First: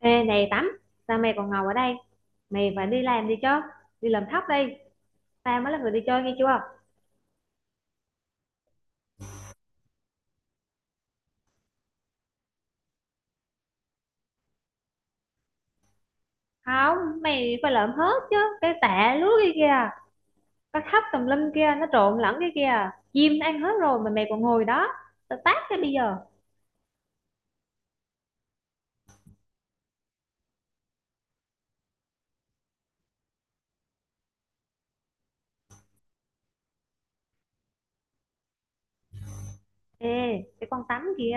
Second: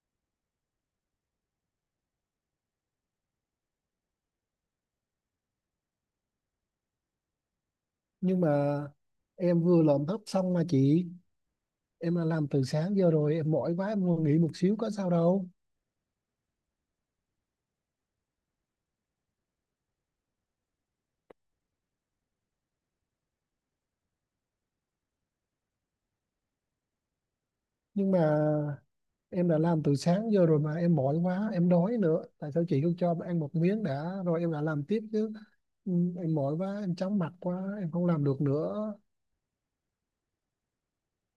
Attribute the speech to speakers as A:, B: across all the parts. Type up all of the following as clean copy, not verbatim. A: Ê này Tắm, sao mày còn ngồi ở đây? Mày phải đi làm đi chứ. Đi làm thóc đi. Tao mới là người đi chơi nghe chưa.
B: Nhưng mà em vừa làm thấp xong mà chị, em đã làm từ sáng giờ rồi, em mỏi quá, em muốn nghỉ một xíu có sao đâu.
A: Không, mày phải lợm hết chứ. Cái tạ lúa kia kìa. Cái thóc tùm lum kia, nó trộn lẫn cái kia, chim nó ăn hết rồi mà mày còn ngồi đó. Tao tát cái bây giờ.
B: Nhưng mà em đã làm từ sáng giờ rồi mà em mỏi quá, em đói nữa, tại sao chị không cho em ăn một miếng đã rồi em đã làm tiếp chứ. ừ, em mỏi quá, em chóng mặt quá, em không làm được nữa.
A: Ê, cái con Tắm kia,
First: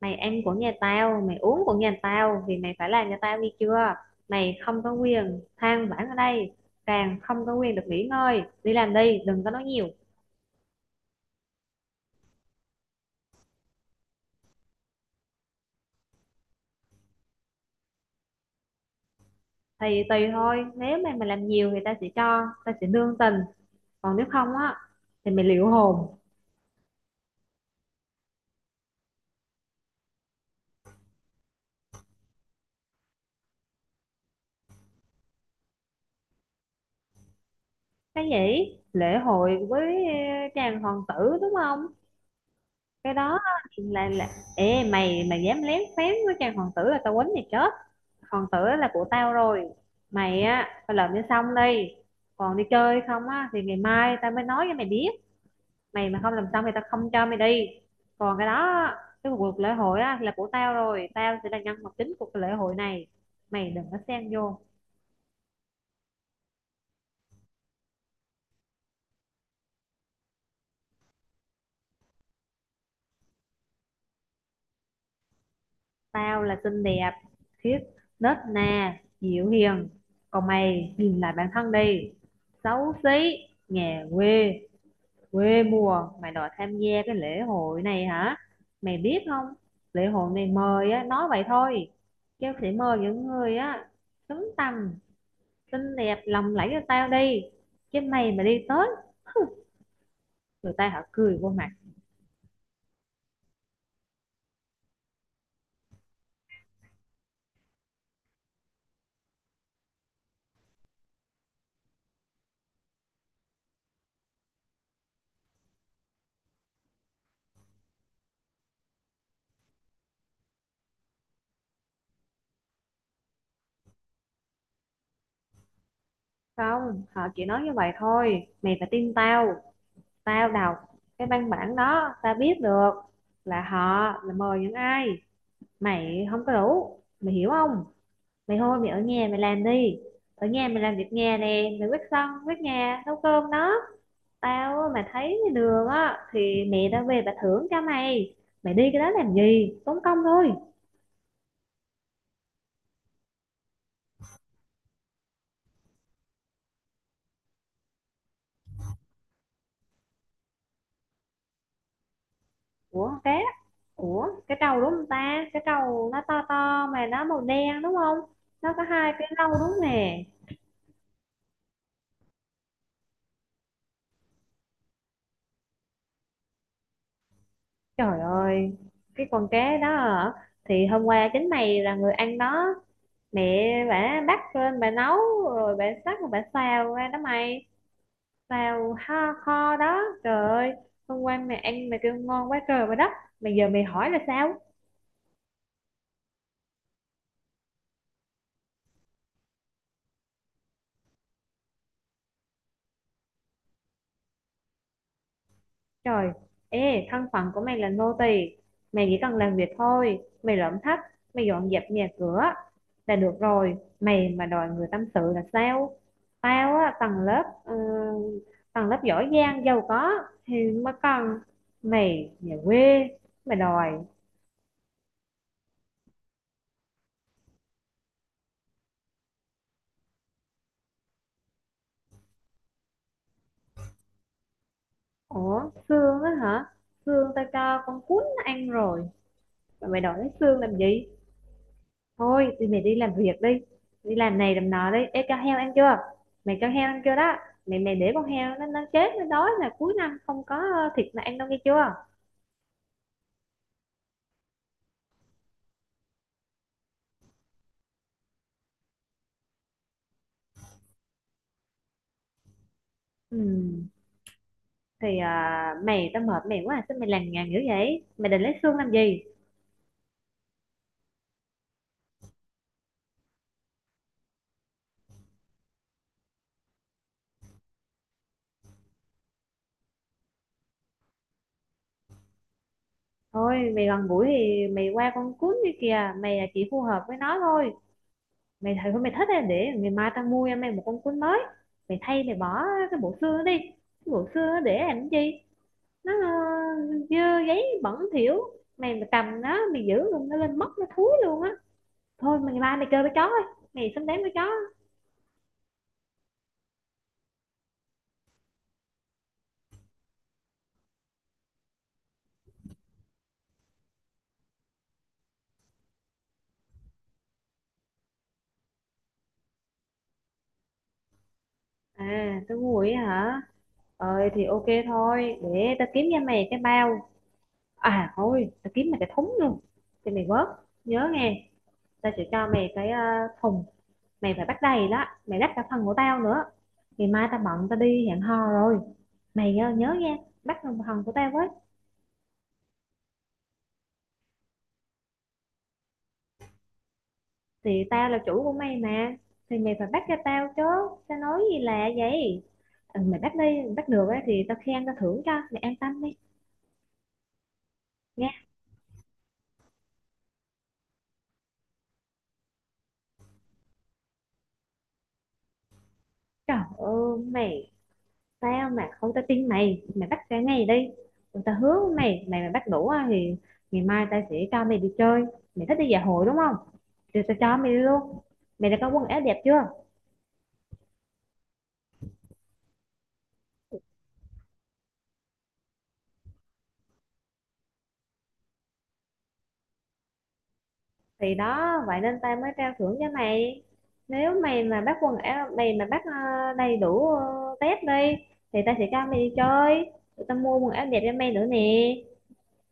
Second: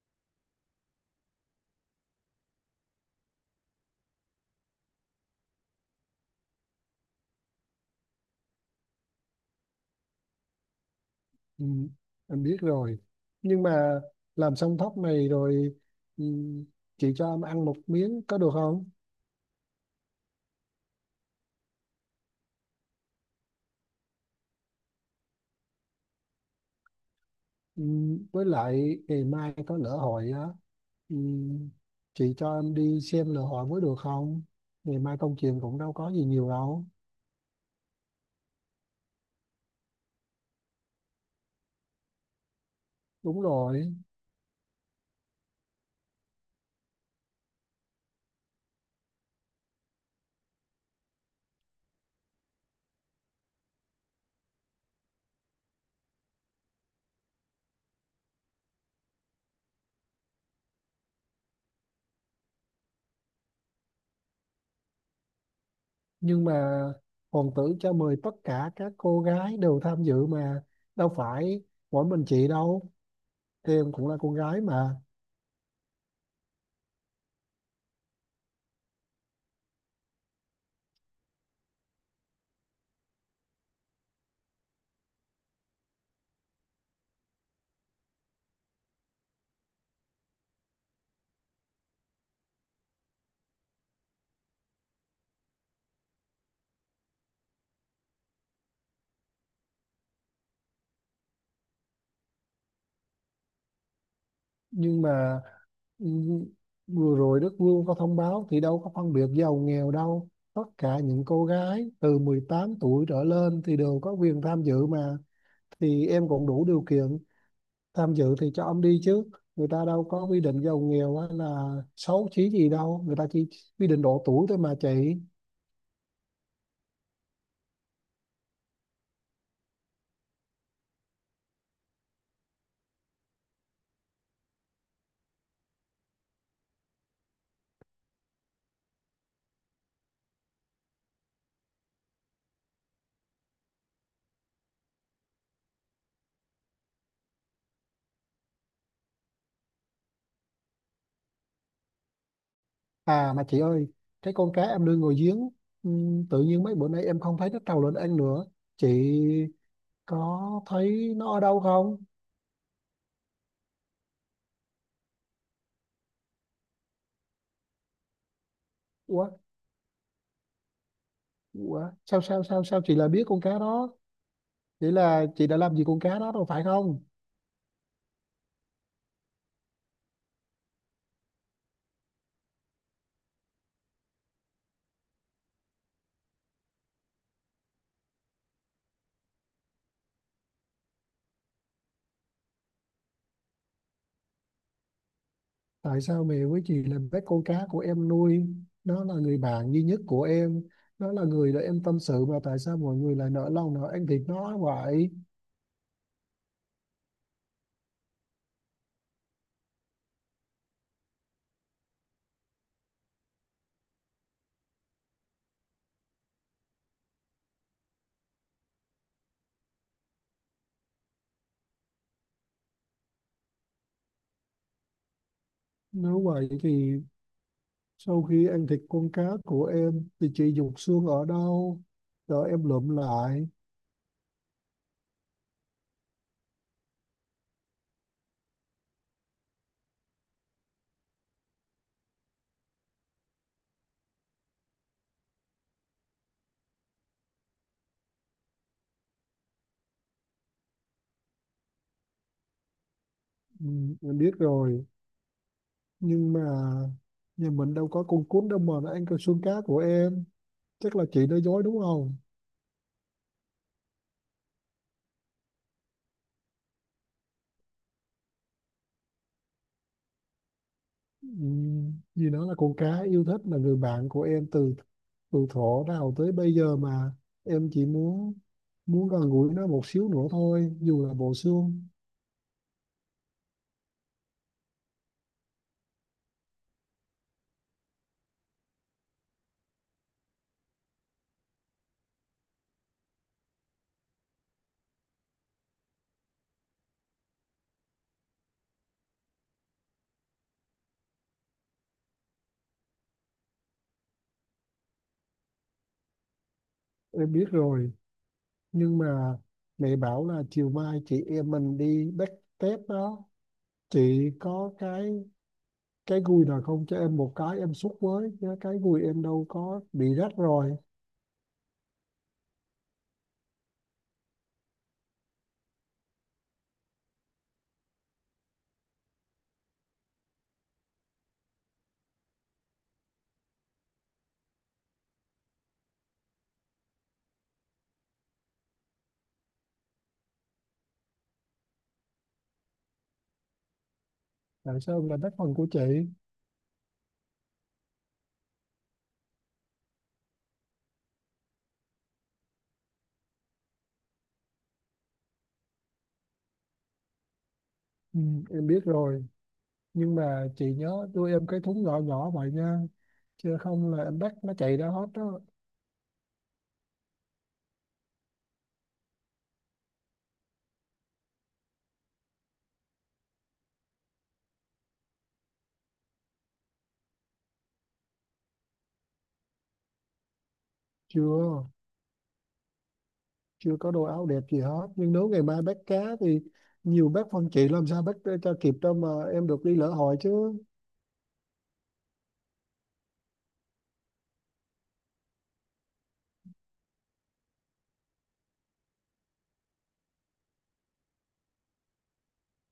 A: mày ăn của nhà tao, mày uống của nhà tao thì mày phải làm cho tao nghe chưa. Mày không có quyền than vãn ở đây, càng không có quyền được nghỉ ngơi. Đi làm đi, đừng có nói nhiều.
B: Ừ, em biết rồi. Nhưng mà làm xong thóc này rồi, ừ, chị cho em ăn một miếng có được không?
A: Thì tùy thôi, nếu mà mình làm nhiều người ta sẽ cho, ta sẽ nương tình, còn nếu không á thì mình liệu hồn.
B: Ừ, với lại ngày mai có lỡ hội á. Ừ, chị cho em đi xem lễ hội mới được không? Ngày mai công chuyện cũng đâu có gì nhiều đâu.
A: Cái gì lễ hội với chàng hoàng tử đúng không? Cái đó
B: Đúng
A: á, thì
B: rồi.
A: là, là ê mày mày dám lén phén với chàng hoàng tử là tao quýnh mày chết. Hoàng tử là của tao rồi, mày á phải làm cho xong đi. Còn đi chơi không á thì ngày mai tao mới nói cho mày biết. Mày mà không làm xong thì tao không cho mày đi. Còn cái đó, cái cuộc lễ hội á là của tao rồi, tao sẽ là nhân vật chính của cái lễ hội này, mày đừng có xen vô.
B: Nhưng mà hoàng tử cho mời tất cả các cô gái đều tham dự mà. Đâu phải mỗi mình chị đâu, em cũng là cô gái mà.
A: Tao là xinh đẹp, khiết, nết na dịu hiền, còn mày nhìn lại bản thân đi: xấu xí, nhà quê, quê mùa, mày đòi tham gia cái lễ hội này hả? Mày biết không, lễ hội này mời á nói vậy thôi, chứ sẽ mời những người á xứng tầm, xinh đẹp lòng lẫy cho tao đi, chứ mày mà đi tới người ta họ cười vô mặt.
B: Nhưng mà ừ, vừa rồi Đức Vương có thông báo thì đâu có phân biệt giàu nghèo đâu. Tất cả những cô gái từ 18 tuổi trở lên thì đều có quyền tham dự mà. Thì em cũng đủ điều kiện tham dự thì cho ông đi chứ, người ta đâu có quy định giàu nghèo hay là xấu chí gì đâu, người ta chỉ quy định độ tuổi thôi mà chị.
A: Không, họ chỉ nói như vậy thôi, mày phải tin tao. Tao đọc cái văn bản đó tao biết được là họ là mời những ai, mày không có đủ, mày hiểu không? Mày thôi mày ở nhà mày làm đi, ở nhà mày làm việc nhà nè, mày quét sân quét nhà nấu cơm đó. Tao mà thấy đường á thì mẹ tao về bà thưởng cho mày. Mày đi cái đó làm gì, tốn công thôi.
B: À mà chị ơi, cái con cá em nuôi ngồi giếng, tự nhiên mấy bữa nay em không thấy nó trầu lên ăn nữa, chị có thấy nó ở đâu không?
A: Ủa, cá? Ủa cái trâu đúng không ta? Cái trâu nó to to mà nó màu đen đúng không? Nó có hai cái
B: Ủa,
A: râu đúng nè.
B: ủa sao sao chị lại biết con cá đó? Vậy là chị đã làm gì con cá đó rồi phải không?
A: Trời ơi, cái con cá đó hả? Thì hôm qua chính mày là người ăn đó. Mẹ bà bắt lên bà nấu, rồi bà sắc rồi bà xào ra đó mày. Xào kho, kho đó. Trời ơi, hôm qua mày ăn mày kêu ngon quá trời và đất, mà giờ mày hỏi là sao?
B: Tại sao mẹ với chị là bé con cá của em nuôi, nó là người bạn duy nhất của em, nó là người để em tâm sự mà tại sao mọi người lại nỡ lòng nào ăn thịt nó vậy?
A: Trời, ê, thân phận của mày là nô tỳ, mày chỉ cần làm việc thôi, mày lượm thách, mày dọn dẹp nhà cửa là được rồi, mày mà đòi người tâm sự là sao? Tao á, tầng lớp tầng lớp giỏi giang giàu có thì mới cần. Mày nhà quê mày đòi.
B: Nếu vậy thì sau khi ăn thịt con cá của em thì chị dục xương ở đâu, rồi em lượm lại.
A: Ủa, xương á hả? Xương tao cho con cún nó ăn rồi, mà mày đòi lấy xương làm gì? Thôi thì mày đi làm việc đi, đi làm này làm nọ đi. Ê, cho heo ăn chưa? Mày cho heo ăn chưa đó? Mày mày để con heo nó chết nó đói là cuối năm không có thịt mà ăn đâu nghe chưa.
B: Ừ, em biết rồi. Nhưng mà nhà mình đâu có con cún đâu mà nó ăn cái xương cá của em, chắc là chị nói dối đúng không?
A: Ừ, thì mày tao mệt mày quá, sao mày lằng nhằng dữ vậy, mày định lấy xương làm gì?
B: Vì nó là con cá yêu thích, là người bạn của em từ từ thuở nào tới bây giờ mà, em chỉ muốn muốn gần gũi nó một xíu nữa thôi dù là bộ xương.
A: Thôi mày gần gũi thì mày qua con cún đi kìa, mày là chỉ phù hợp với nó thôi. Mày thấy mày thích thì để ngày mai tao mua cho mày một con cún mới. Mày thay mày bỏ cái bộ xương đó đi, cái bộ xương đó để làm cái gì, nó dơ giấy bẩn thỉu. Mày mà cầm nó mày giữ luôn nó lên mất, nó thúi luôn á. Thôi mày ngày mai mày chơi với chó thôi, mày sắm đến với chó.
B: Em biết rồi. Nhưng mà mẹ bảo là chiều mai chị em mình đi backstep đó, chị có cái gùi nào không cho em một cái em xúc với chứ cái gùi em đâu có bị rách rồi.
A: À tôi ngu vậy hả? Ờ, thì ok thôi, để tao kiếm cho mày cái bao. À thôi tao kiếm mày cái thúng luôn, thì mày vớt, nhớ nghe. Tao sẽ cho mày cái thùng, mày phải bắt đầy đó, mày đắp cả phần của tao nữa. Ngày mai tao bận tao đi hẹn hò rồi, mày nhớ nghe, bắt phần của tao với.
B: Tại sao em lại bắt phần của chị?
A: Thì tao là chủ của mày mà, thì mày phải bắt cho tao chứ, tao nói gì lạ vậy. Ừ, mày bắt đi, mày bắt được á thì tao khen tao thưởng cho mày, an tâm đi. Nha.
B: Em biết rồi. Nhưng mà chị nhớ đưa em cái thúng nhỏ nhỏ vậy nha, chứ không là em bắt nó chạy ra hết đó.
A: Trời ơi mày, tao mà không tao tin mày, mày bắt cả ngày đi. Ừ, tao hứa với mày, mày mà bắt đủ á thì ngày mai tao sẽ cho mày đi chơi. Mày thích đi dạ hội đúng không? Thì tao cho mày đi luôn. Mày đã có quần áo đẹp chưa?
B: Chưa, chưa có đồ áo đẹp gì hết, nhưng nếu ngày mai bắt cá thì nhiều bác phân chị làm sao bắt cho kịp đâu mà em được đi lễ hội chứ.
A: Thì đó, vậy nên tao mới trao thưởng cho mày. Nếu mày mà bắt quần áo, mày mà bắt đầy đủ test đi thì tao sẽ cho mày đi chơi, tụi tao mua quần áo đẹp cho mày nữa nè.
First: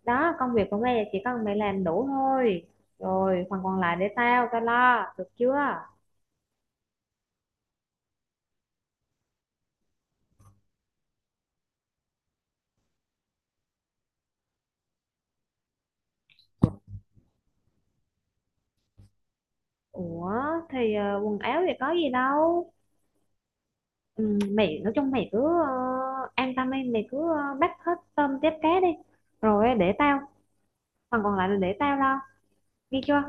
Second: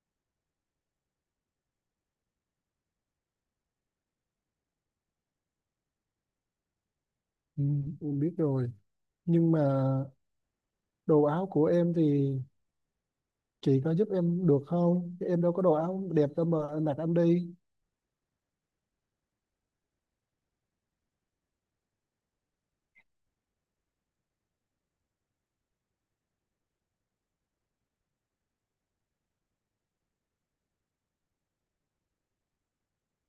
A: Đó, công việc của mày là chỉ cần mày làm đủ thôi, rồi phần còn lại để tao, tao lo, được chưa?
B: Ừ, em biết rồi. Nhưng mà đồ áo của em thì chị có giúp em được không, em đâu có đồ áo đẹp đâu mà em mặc em đi.
A: Ủa, thì quần áo thì có gì đâu. Ừ, mày nói chung mày cứ ờ, an tâm đi, mày cứ bắt hết tôm tép cá đi, rồi để tao, phần còn lại là để tao lo. Ghi chưa?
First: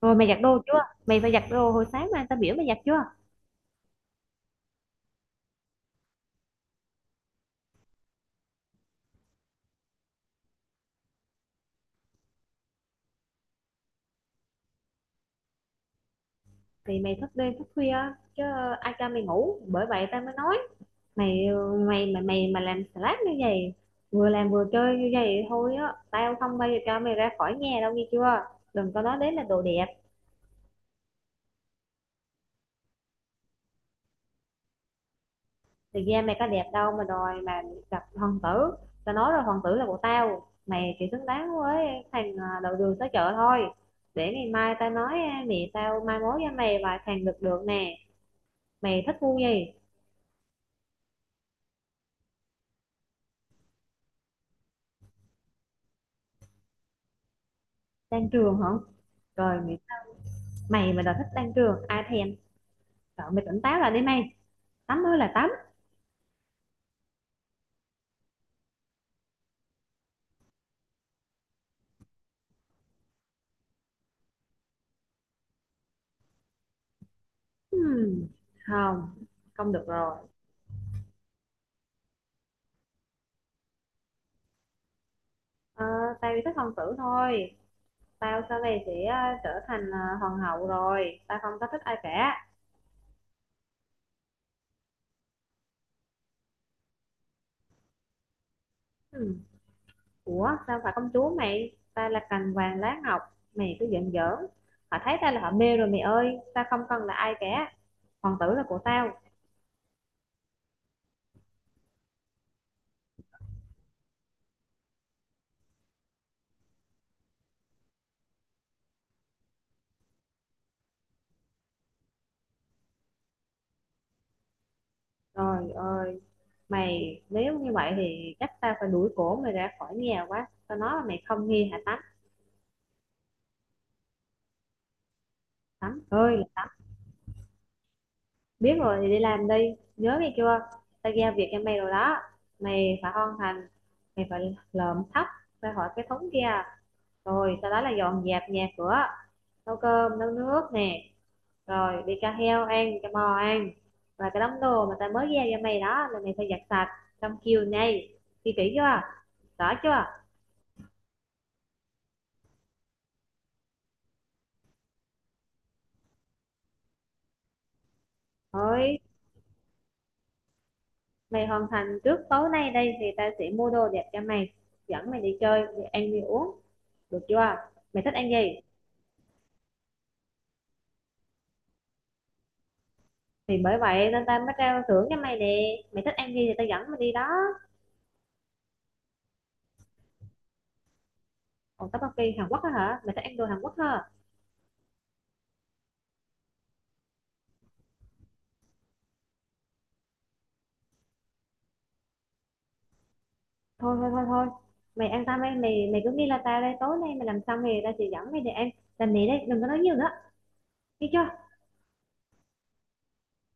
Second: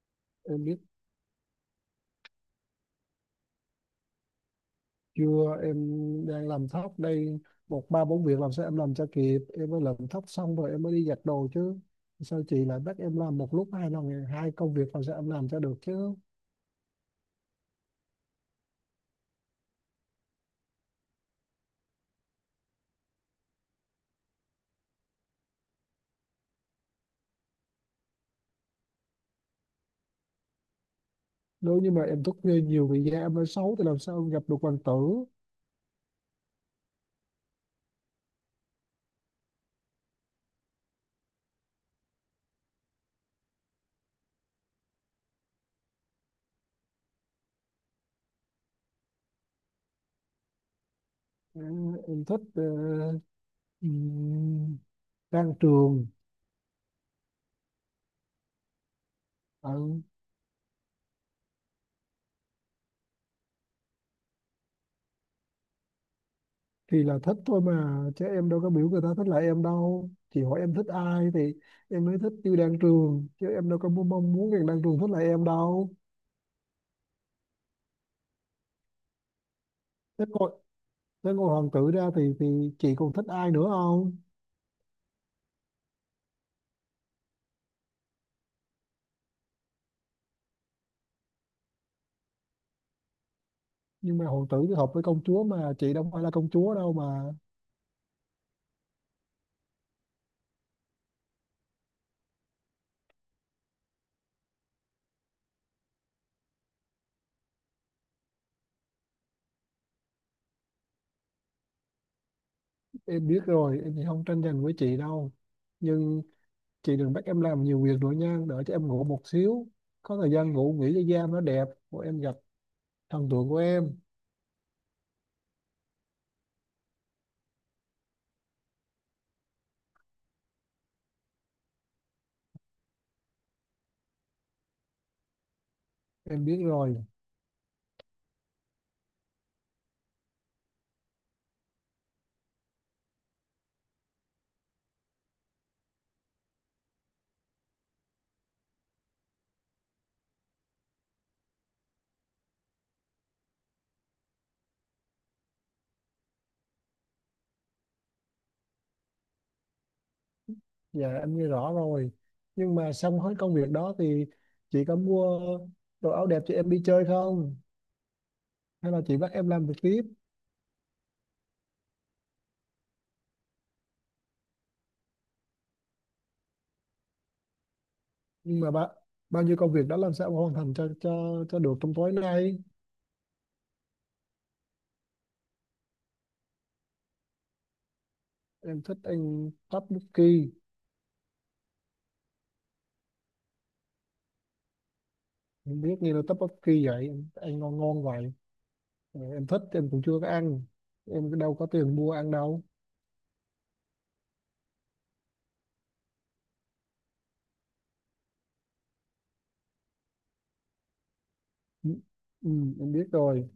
A: Rồi mày giặt đồ
B: Em biết.
A: chưa? Mày phải giặt đồ hồi sáng mà tao biểu mày giặt chưa?
B: Chưa, em đang làm tóc đây, một ba bốn việc làm sao em làm cho kịp, em mới làm tóc xong rồi em mới đi giặt đồ chứ, sao chị lại bắt em làm một lúc hai lần hai công việc làm sao em làm cho được chứ.
A: Thì mày thức đêm thức khuya chứ ai cho mày ngủ. Bởi vậy tao mới nói mày, mày mà làm slack như vậy, vừa làm vừa chơi như vậy thôi á, tao không bao giờ cho mày ra khỏi nhà đâu nghe chưa? Đừng có nói đến là đồ đẹp.
B: Nếu như mà em thức khuya nhiều vì da em mới xấu thì làm sao em gặp được hoàng tử.
A: Thực ra mày có đẹp đâu mà đòi mà gặp hoàng tử. Tao nói rồi, hoàng tử là của tao. Mày chỉ xứng đáng với thằng đầu đường xó chợ thôi. Để ngày mai tao nói mẹ tao mai mối cho mày vài thằng được được nè. Mày thích vui gì?
B: Ừ, em thích ừm, đang trường.
A: Đan trường hả? Rồi mày,
B: Ừ,
A: mày mà đòi thích đan trường ai thèm? Sợ mày tỉnh táo là đi mày. Tắm mới là tắm.
B: thì là thích thôi mà chứ em đâu có biểu người ta thích lại em đâu, chị hỏi em thích ai thì em mới thích tiêu đang trường chứ em đâu có mong muốn người đang trường thích lại em đâu.
A: Hmm, không, không được rồi.
B: Thế còn nếu ngôi hoàng tử ra thì chị còn thích ai nữa không?
A: Ờ, tao chỉ thích hoàng tử thôi. Tao sau này sẽ trở thành hoàng hậu rồi. Tao không có thích ai cả.
B: Nhưng mà hoàng tử thì hợp với công chúa mà chị đâu phải là công chúa đâu mà.
A: Hmm. Ủa sao phải công chúa mày? Tao là cành vàng lá ngọc. Mày cứ giận giỡn. Họ thấy tao là họ mê rồi mày ơi. Tao không cần là ai cả. Hoàng tử là của tao.
B: Em biết rồi, em thì không tranh giành với chị đâu. Nhưng chị đừng bắt em làm nhiều việc nữa nha, đợi cho em ngủ một xíu. Có thời gian ngủ nghỉ cho da nó đẹp, của em gặp thần tượng của em.
A: Trời ơi, mày nếu như vậy thì chắc tao phải đuổi cổ mày ra khỏi nhà quá. Tao nói là mày không nghe hả Tắm? Tắm ơi,
B: Em biết rồi.
A: biết rồi thì đi làm đi. Nhớ nghe chưa? Tao giao việc cho mày rồi đó. Mày phải hoàn thành, mày phải lợm thóc ra khỏi cái thúng kia. Rồi sau đó là dọn dẹp nhà cửa, nấu cơm, nấu nước nè. Rồi đi cho heo ăn, cho bò ăn. Và cái đống đồ mà tao mới giao cho mày đó là mày phải giặt sạch trong chiều nay. Ghi kỹ chưa? Rõ chưa?
B: Dạ em nghe rõ rồi. Nhưng mà xong hết công việc đó thì chị có mua đồ áo đẹp cho em đi chơi không? Hay
A: Ơi.
B: là chị bắt em làm việc tiếp?
A: Mày hoàn thành trước tối nay đây thì ta sẽ mua đồ đẹp cho mày, dẫn mày đi chơi, đi ăn đi uống, được chưa? Mày thích ăn gì?
B: Nhưng mà bạn bao nhiêu công việc đã làm sao mà hoàn thành cho được trong tối nay.
A: Thì bởi vậy nên ta mới trao thưởng cho mày nè. Mày thích ăn gì thì ta dẫn mày đi đó.
B: Em thích ăn tteokbokki.
A: Còn tteokbokki Hàn Quốc á hả? Mày thích ăn đồ Hàn Quốc hả?
B: Em biết nghe là tteokbokki vậy em ăn ngon ngon vậy. Ờ, em thích, em cũng chưa có ăn, em đâu có tiền mua ăn đâu.
A: Thôi thôi thôi thôi. Mày ăn tao, mày mày mày cứ nghĩ là tao đây tối nay mày làm xong thì ta sẽ dẫn mày đi ăn. Làm mày đây, đừng có nói nhiều nữa. Đi chưa?
B: ừ, ừ, em biết rồi.